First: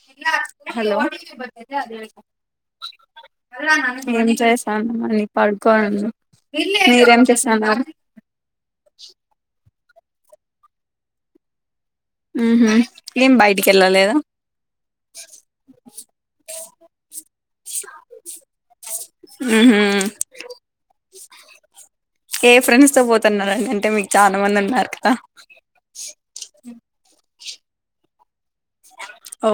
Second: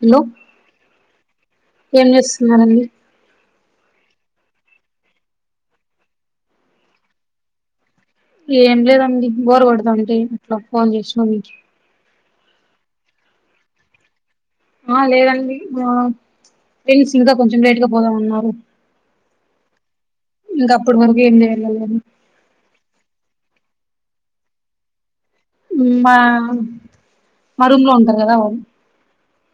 Hello hello ఏం చేస్తున్నారండి ఏం చేసాను అని పడుకోనున్నా మీరేం చేస్తానారు ఏం లేదండి బోరు కొడతాంటే అట్లా ఫోన్ చేసిన మీకీ ఉహు ఏం బయటికి వెళ్ళలేద ఆ లేదండి మా ఫ్రెండ్స్ ఇంకా కొంచెం లేట్ గా పోదామన్నారు ఉహు ఇప్పుడు మనకు ఏం చేయళ్ాలిని ఏ ఫ్రెండ్స్ తో పోతున్నరండి అంటే మీకు చాలా మంది ఉన్నారు కదా మా మా రూమ్ లో ఉంటారు కదా వాళ్లు ఓ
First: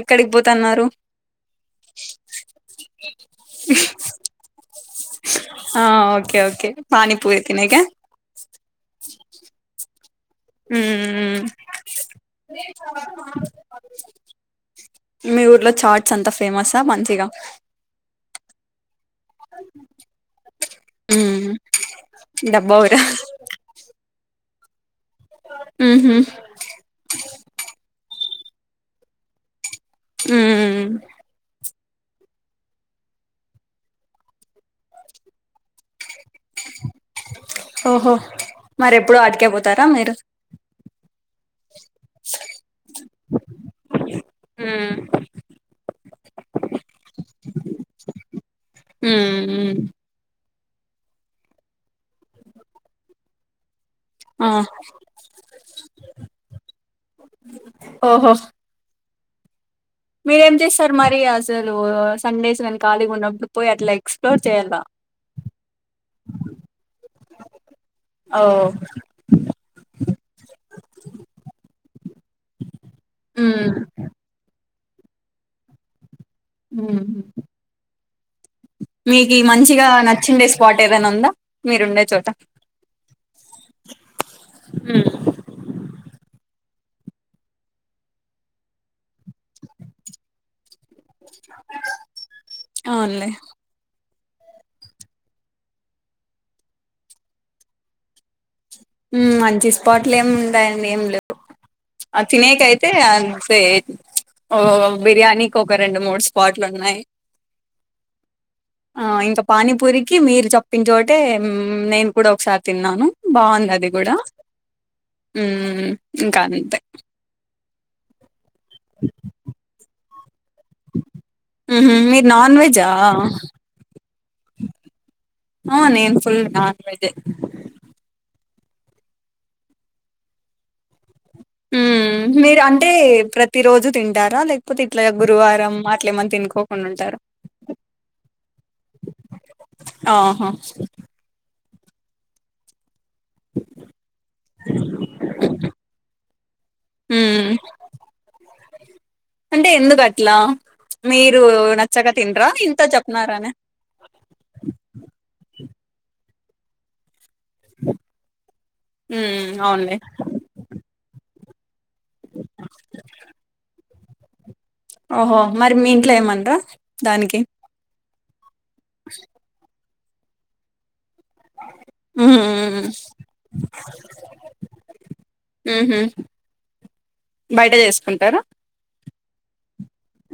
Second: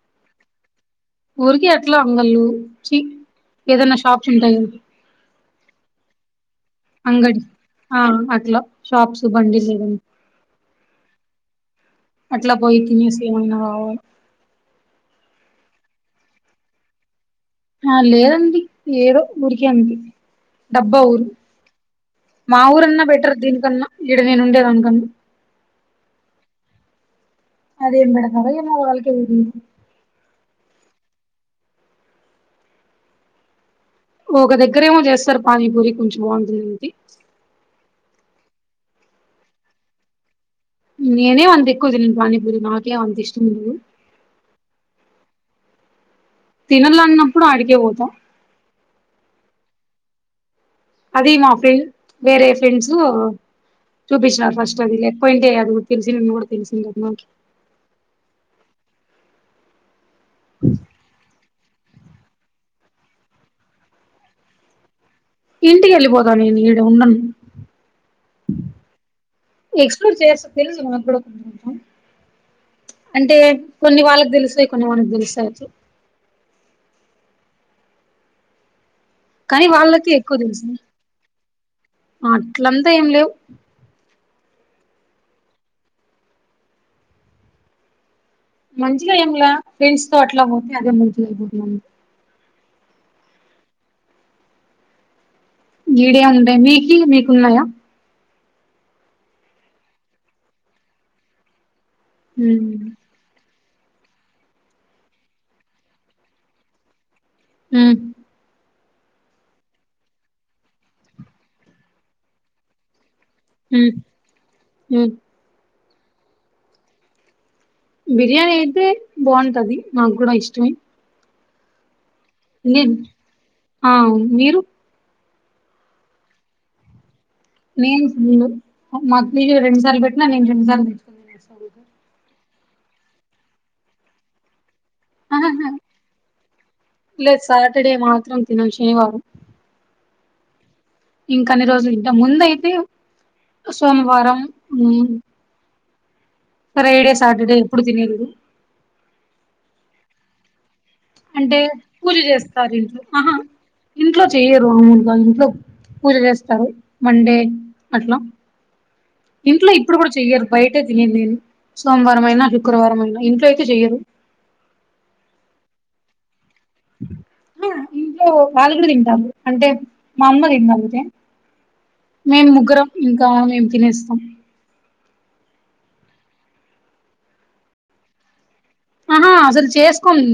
ఎక్కడికి పోతన్నారు ఊరికె అట్లా అంగల్లు ఏదైనా షాప్స్ ఉంటాయి కదా ఆ ఓకే ఓకే అంగడి పానీపూరి తినేకా ఆ అట్లా షాప్స్ బండి లేదండి ఉమ్ అట్లా పోయి తినేసి ఎవనా వా మీ ఊర్లో చాట్స్ అంతా ఫేమసా మంచిగా ఆ లేదండి ఏదో ఊరికే అండి డబ్బా ఊరు ఉమ్ మా డబ్బా ఊరా ఊరన్నా బెటర్ దీనికన్నా ఈడ నేను ఉండేదానికన ఉహ అదే మేడం గారు ఏమో వాళ్ళకి ఇది ఉ ఒక దగ్గరేమో చేస్తారు పానీపూరి కొంచెం బాగుంటుందింటి ఓహో మరెప్పుడు అటికే పోతారా మీరు నేనే వంది ఎక్కువది పాణిపూరి నాకే అంది ఇష్టం నువు ఆ తినలే అన్నప్పుడు అడిగే పోతా ఉ అది మా ఫె వేరే ఫ్రెండ్స్ ఆ చూపించినారు ఫస్ట్ అది లేకపోయి ఉంటే అది కూడా తెలిసి మే కూడా తెలిసింది కదకి ఓహో మీరేం చేస్తారు మరి అసలు సండేస్ కానీ ఖాళీగా ఉన్నప్పుడు పోయి అట్లా ఎక్స్ప్లోర్ చెయ్యాలిగా ఇంటికి వెళ్లిబోదా నేను ఈడ ఉండను ఓ ఎక్స్ప్లోర్ చేసు తెలుదు మన కూడా కొ అంటే మ్మ్ కొన్ని వాళ్ళకి తెలుస్తాయి కొన్ని మనకు తెలుస్తాయివచ్చు ఆ మీకి కానీ మంచిగా వాళ్ళకి ఎక్కువ నచ్చిందే తెలుసు స్పాట్ ఏదైనా ఉందా మీరుండే చోట అట్లంతా ఏం లేవు హ మంచిగా ఏంలా ఫ్రెండ్స్ తో అట్లా పోతే అదే మంచిగా అయిపోతున్నాం అవులే ఈడియా ఉంటయి మీకి మీకున్నాయా మంచి స్పాట్లు ఏమి ఉంటాయండి ఏం లేవు ఆ తినేటిఅయితే హ్మ్ అంతే ఎత్ ఓ బిర్యానీకి ఒక రెండు మూడు స్పాట్లు ఉన్నాయి హ ఆ ఇంకా పానీపూరికి మీరు చప్పించోటే నేను కూడా ఒకసారి తిన్నాను బాగు అది హ్మ్ కూడా ఉ ఇంకా అంతే బిర్యానీ అయితే బాగుంటది మాకు కూడా ఇష్టమే ఉహ మీరు నాన్ వెజా నేను ఆ మీరు ఆ నేన్ ఫుల్ నాన్ వెజె నేను ఫుల్లు మా అక్లీజ రెడు సార్లు పెట్నా నేను రెండు సార్లు తీసుకపో ఉ మీరు అంటే ప్రతి రోజు తింటారా లేక్ కాపోతే ఇట్లాగా ఆహాహా గురువారం అట్లేమని తినుకోకుండా ఉంటారు లేదు సాటర్డే మాత్రం తినం శనివారం ఆహా ఇంకాన్ని రోజులు ఇంకా ముంద అయితే సోమవారం అ ఫ్రైడే సాటర్ డే ఎప్పుడు తినేలేదు అంటే ఎందుకు అట్లా మీరు అంటే నచ్చక పూజ తింట్రా చేస్తారు ఇంతో ఇంట్లో ఆహా చెప్నారాన ఇంట్లో చెయ్యరు వాళ్ల ఇంట్లో పూజ చేస్తారు మండే అట్లా ఉమ్ ఇంట్లో అవునులే ఇప్పుడు కూడా చెయ్యరు బయటే తినేది నేను సోమవారం అయినా శుక్రవారం అయినా ఇంట్లో అయితే చెయ్యరు ఓహో మరి మీ ఇంట్లో ఏమనరా దానికి ఆహా ఇంట్లో వాళ్ళ కూడా తింటారు అంటే మా అమ్మ తినరు అంతే ఉహు మేము ముగ్గురం ఇంకా మేం తినేస్తాం ఉహు బయట చేసుకుంటారా అహా అసలు చేసు కోము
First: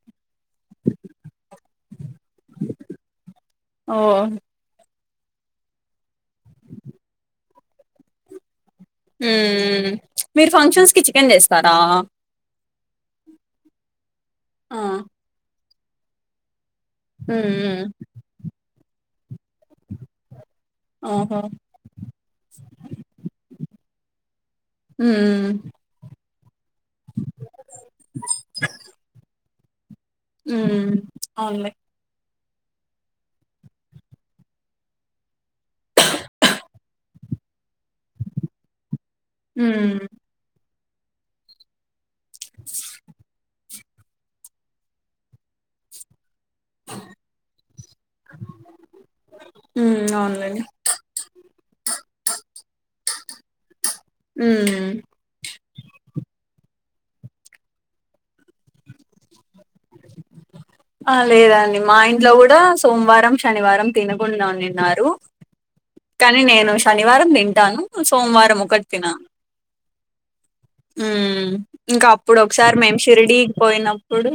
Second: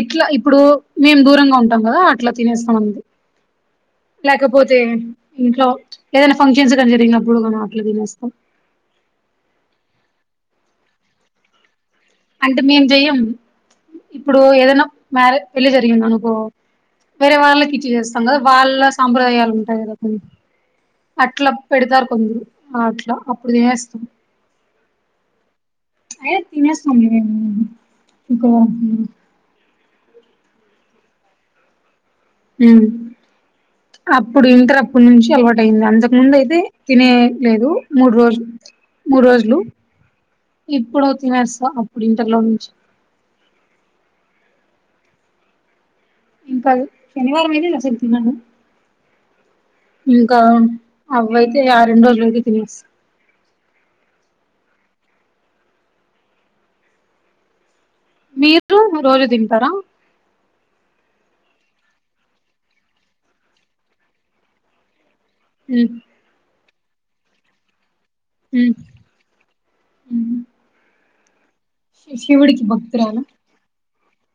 ఇట్లా ఇప్పుడు మేము దూరంగా ఉంటాం కదా అట్లా తినేస్తాం అంది ఓ లేకపోతే ఇంట్లో ఏదైనా ఫంక్షన్స్ గానీ జరిగినప్పుడు మనం అట్లా తినేస్తాం ఉ మీరు ఫంక్షన్స్ కి చికెన్ చేస్తారా అంటే మేం చెయ్యం ఇప్పుడు ఆ ఏదైనా మ్యారే పెళ్లి జరిగింది అనుకో వేరే వాళ్ళకి ఉమ్ ఇచ్చి చేస్తాం కదా వాళ్ళ సాంప్రదాయాలు ఉంటాయి కదా కొన్ని ఓహో అట్లా పెడతారు కొందరు అట్లా అప్పుడు తినేస్తాం ఊ అయినా తినేస్తాం ఇంకో ఉ అవున్ లే ఊ అప్పుడు ఇంటర్ అప్పుడు నుంచి అలవాటు అయింది అంతకు ముందు అయితే తినేలేదు మూడు రోజులు మూడు రోజులు హ్మ్ ఇప్పుడు తినేస్తా అప్పుడు ఇంటర్లో నుంచి ఇంకా శనివారం అయితే ఇది అసలు తినను హ్మ్ ఇంకా అవునులేండి అవ్వయితే ఆ రెండు రోజులు ఐతే తినేస్తా ఉమ్ మీరు రోజు తింటారా ఆ లేదండి మా ఇంట్లో కూడా సోమవారం శనివారం తినకుండా ఉండినిన్నారు ఊ కానీ నేను శనివారం తింటాను సోమవారం ఉమ్ ఒకటి తిన ఉమ్ ఉ ఇంకా అప్పుడు శివుడికి ఒకసారి మేం భక్తురాలా షిరిడి పోయినప్పుడు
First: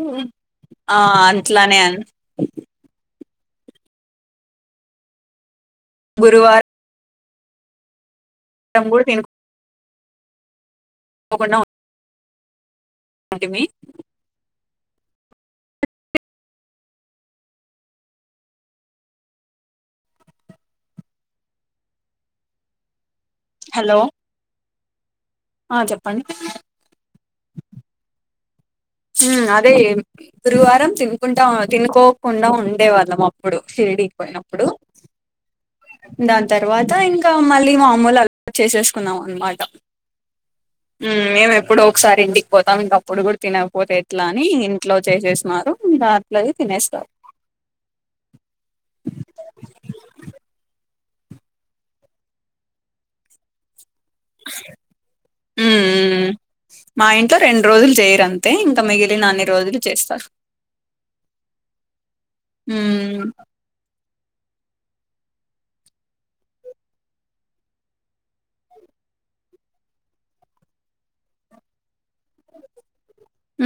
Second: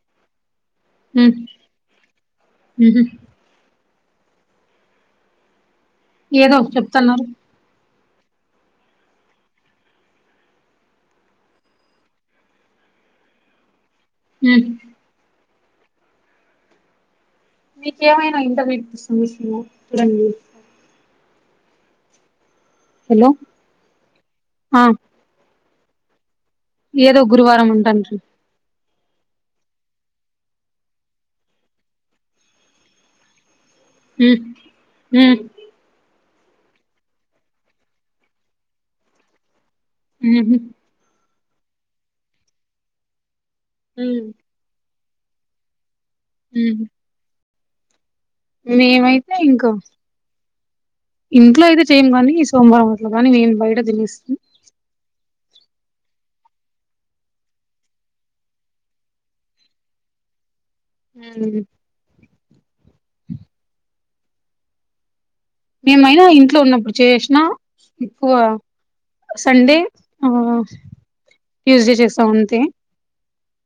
ఆ అట్లానే ఉ ఏదో గురువారం చెప్తున్నారు అన్నం కూడా తిన ఒక నా అటిమి ఊ మీకేమైనా ఇంటర్మట్ సమస్యల చూడండి హలో హలో ఆ ఆ చెప్పండి ఏదో గురువారం ఉంటనికి అదే గురువారం తినుకుంటా తినుకోకుండా ఉండేవాళ్ళం అప్పు ప్పుడు షిరిడికి పోయినప్పుడు ఉ దాని తర్వాత ఇంకా మళ్ళీ మామూలు అలా చేసేసుకున్నాం అనమాట ఉహు మేము ఎప్పుడో ఒకసారి ఇంటికి పోతాం ఇంక అప్పుడు కూడా తినకపోతే ఎట్లా ఉమ్ అని ఇంట్లో చేసేసినారు ఇంకా అట్ల ఉమ్ తినేస్తా మేమైతే ఇంక ఇంట్లో అయితే చేయంగాని ఈ సోమవారం అట్ల కాని మేము బయట తినేస్తాం ఉ ఉ మా ఇంట్లో రెండు రోజులు చేయరంతే ఇంకా మిగిలిన అన్ని రోజులు చేస్తారు ఉ ఉ మేమైనా ఇంట్లో ఉన్నప్పుడు చేసినా ఎక్కువ సండే ఆ ట్యూస్డే చేస్తా అంతే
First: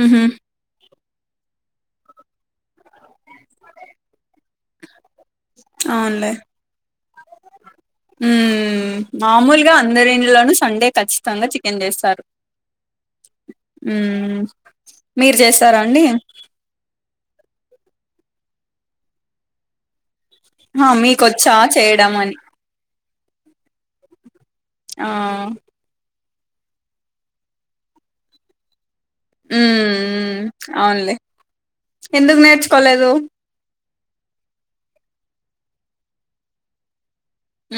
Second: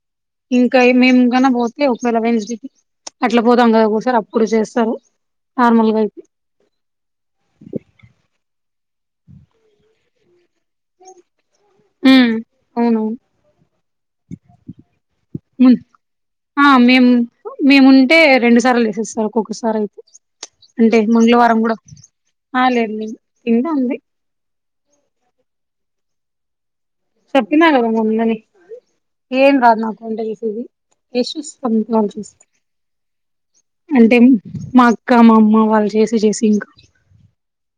ఉహు ఇంకాయే మేము గన పోతే ఒకేళ వెడ్నెస్డే కి అట్ల పోదాం కదా ఒకోసారి అప్పుడు చేస్తారు నార్మల్గా అయితే ఉ మాములుగా అందరి ఇండ్లోనూ సండే ఖచ్చితంగా చికెన్ చేస్తారు అవును ఉ మీరు చేస్తారా అండి ఆ మేము మేముంటే రెండు సార్లు వేసేస్తారు ఒక్కొక్కసారి అయితే ఆ అంటే మీకొచ్చా మంగళవారం కూడా చేయడం అని ఆ లేదు లేదు కింద ఉంది ఆ చెప్పిన గద మొన్ననే ఏం ఉమ్ రాదు నాకు వంట ఉమ్ చేసేది అవునులే టేస్ట్ చూస్తా అంతే ఎందుకు నేర్చుకోలేదు [unintelligible] అంటే మా అక్క మా అమ్మ వాళ్ళు చేసి చేసి ఇంకా ఉ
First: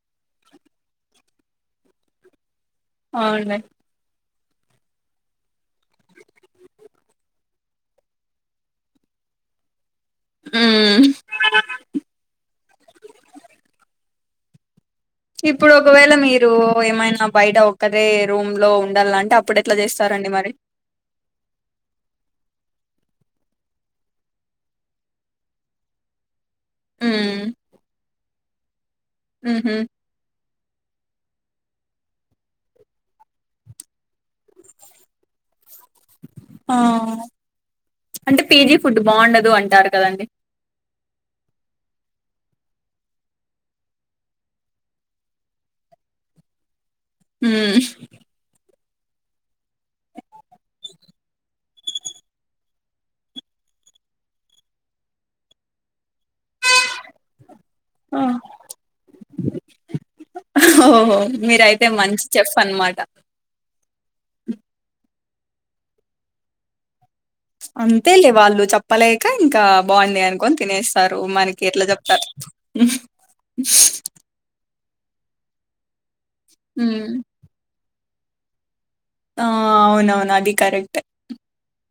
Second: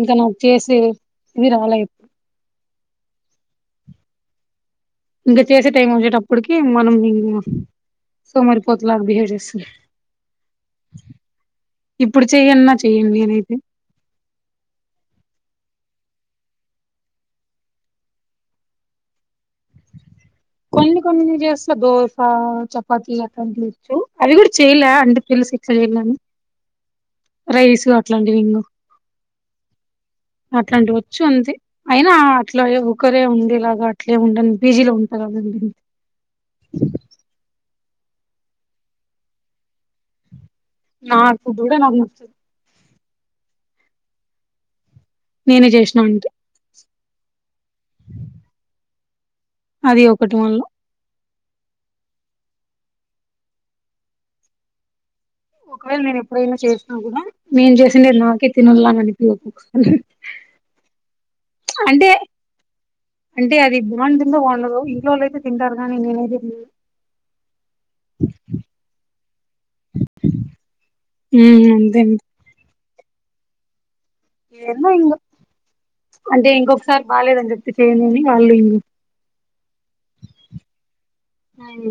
ఇంకా నాకు చేసే ఇది రాలే అవునులే ఇంకా చేసే టైం వచ్చేటప్పటికి మనం ఇంగ సోమరిపోతులాగా బిహేవ్ చేస్తాం ఉ ఇప్పుడు చెయ్యన్న చెయ్యను నేనైతే ఇప్పుడు ఒకవేళ మీరు ఏమైనా బయట ఒక్కరే రూమ్ లో ఉండాలంటే అప్పుడు ఎట్లా చేస్తారండి మరి కొన్ని కొన్ని చేస్త దోస, చపాతి అట్లాంటివి వచ్చు అవి కూడా చెయలే అంటే తెలిసి చెయ్యలే రైస్ అట్లాంటివి ఇంగ ఉహు అట్లాంటి వచ్చు అంతే అయినా అట్లా ఒకరే ఉండే లాగా అట్లే ఉండను పిజీలో ఉంటా కదండి ఆ అంటే పీజీ ఫుడ్ బాగుండదు అంటారు కదండి నాకు కూడా నాకు నచ్చదు నేనే చేసినా అంటే ఉ అది ఒకటి మళ్ళ ఒకవేళ నేను ఎప్పుడైనా చేసిన కూడా నేను చేసిండేది ఆ నాకే తినాల్ల అనిపియదు హో మీరైతే అంటే మంచి చెఫ్ అనమాట అంటే అది బాగుంటుందో బాగుండదో ఇంట్లో వాళ్ళయితే తింటారు గాని నేనయితే అంతేలే వాళ్ళు చెప్పలేక ఇంకా బాగుంది అనుకోని తినేస్తారు మనకి ఎట్లా తినను ఉమ్ అంతే అండి చెప్తారు ఏమో ఇంగ అంటే ఇంకొకసారి ఉమ్. బాలేదని చెప్తే చేయనిని వాళ్ళు ఇంగ్ ఆ అవునవును అది కరెక్టే అయి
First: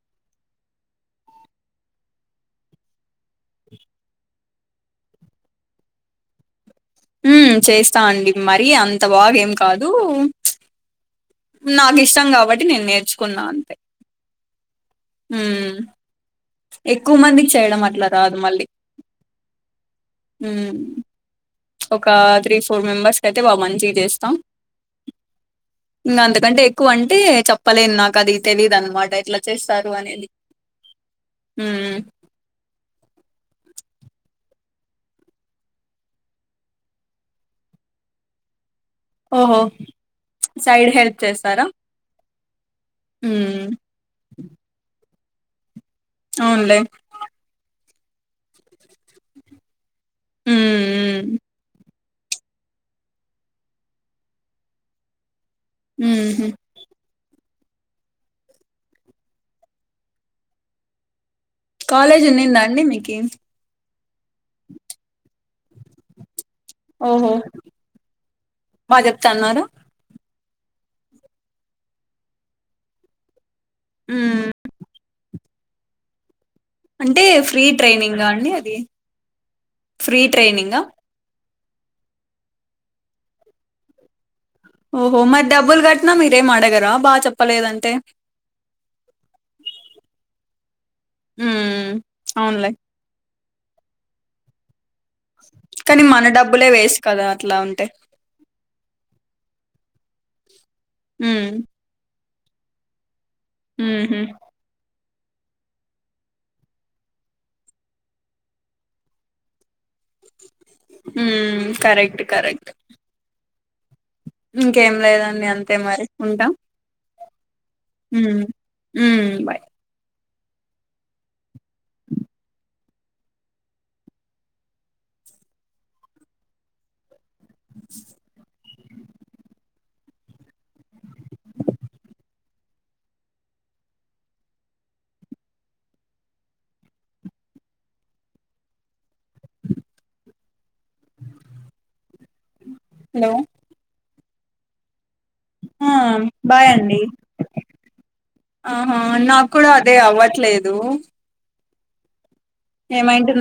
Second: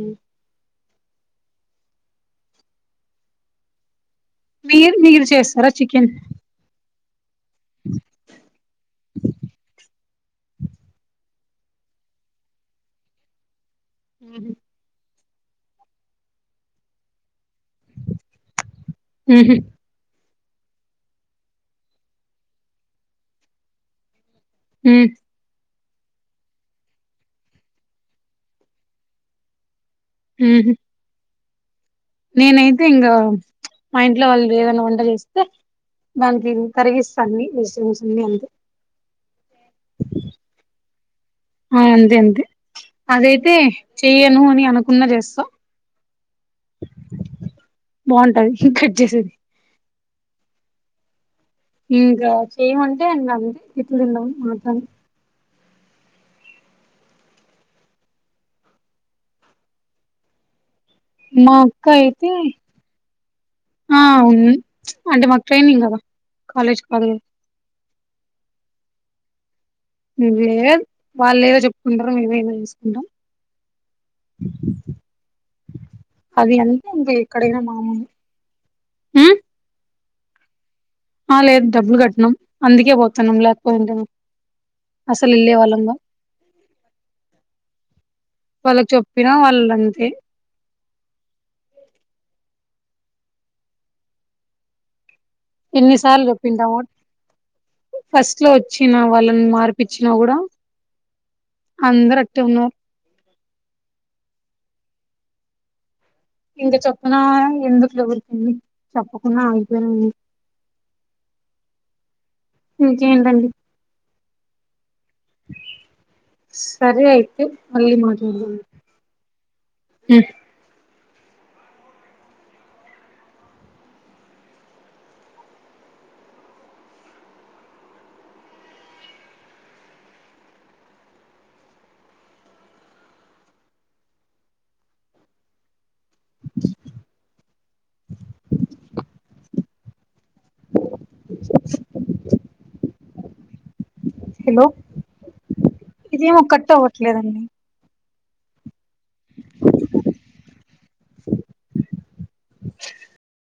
మీరు మీరు చేస్తారా చికెన్ ఉమ్ చేస్తా అండి మరి అంత బాగా ఏం కాదు నాకు ఇష్టం కాబట్టి నేను నేర్చుకున్నా అంతే ఉహు హుమ్మ్ ఎక్కువ మందికి చేయడం అట్లా రాదు మళ్ళీ ఉహు ఉమ్ ఒక త్రీ ఫోర్ మెంబర్స్ అయితే బా మంచిగా చేస్తా హ్మ్మ్ ఉ అంతకంటే ఎక్కువ అంటే చెప్పలేను నాకు అది తెలిదు అన్నమాట ఎట్లా చేస్తారు అనేది ఉహూ ఉమ్ నేనైతే ఇంగా మా ఇంట్లో వాళ్ళు ఏదైనా వంట చేస్తే దానికి తరిగిస్తాన్ని వెజిటబుల్స్ అన్ని అంతే ఓహో, సైడ్ హెల్ప్ చేస్తారా అంతే అంతే అదైతే ఉమ్ చెయ్యను అని అనుకున్నా చేస్తా అవునులే బావుంటది ఈ కట్ చేసేది ఉమ్మ్ ఇంకా చేయమంటే ఇంగ అంతే తిట్లు తినడం మాత్రమే ఉహు మా అక్క కాలేజ్ అయితే ఉన్నునండి మీకి ఆ ఉన్ని అంటే మాకు ట్రైనింగ్ కదా కాలేజ్ కాదు కదా బా చెపుతున్నార ఉహు లేద్ వాళ్ళు ఏదో చెప్పుకుంటారు మేమేదో చేసుకుంటాం ఉమ్ అవి అన్ అంటే ఫ్రీ ట్రైనింగ్ అండి అది ఉమ్ ఫ్రీ ట్రైనింగ్ ఆ ఆ లేదు డబ్బులు కట్నాం అందుకే పోతున్నాం లేకపోయింటే ఓహో అసలు మరి వెళ్ళే డబ్బులు వాళ్ళంగా కట్టినా మీరేం అడగరా బాగా చెప్పలేదంటే వాళ్ళకి చెప్పినా వాళ్ళంతే హ్మ్మ్ అవునలే కానీ ఎన్నిసార్లు మన డబ్బులే చెప్పింటాము వేస్ట్ కదా అట్లా ఉంటే ఫస్ట్ లో వచ్చిన వాళ్ళని మార్పిచ్చిన కూడా ఉమ్ అందరూ అటే ఉన్నరూ ఉహూ ఇంక చెప్పిన ఎందుకులే ఉరికింది చెప్పకుండా అయిపోయినండి హుమ్మ్ కరెక్ట్ కరెక్ట్ ఇంకేంటండి ఇంకేం లేదండి అంతే మరి ఉంటా సరే అయితే మళ్ళీ ఉమ్ ఉమ్ బాయ్ హు హలో హలో ఆ ఇదేమో బాయ్ కట్ అండి అవ్వట్లేదండి ఆహా నాకు కూడా అదే అవ్వట్లేదు ఏమైంటూ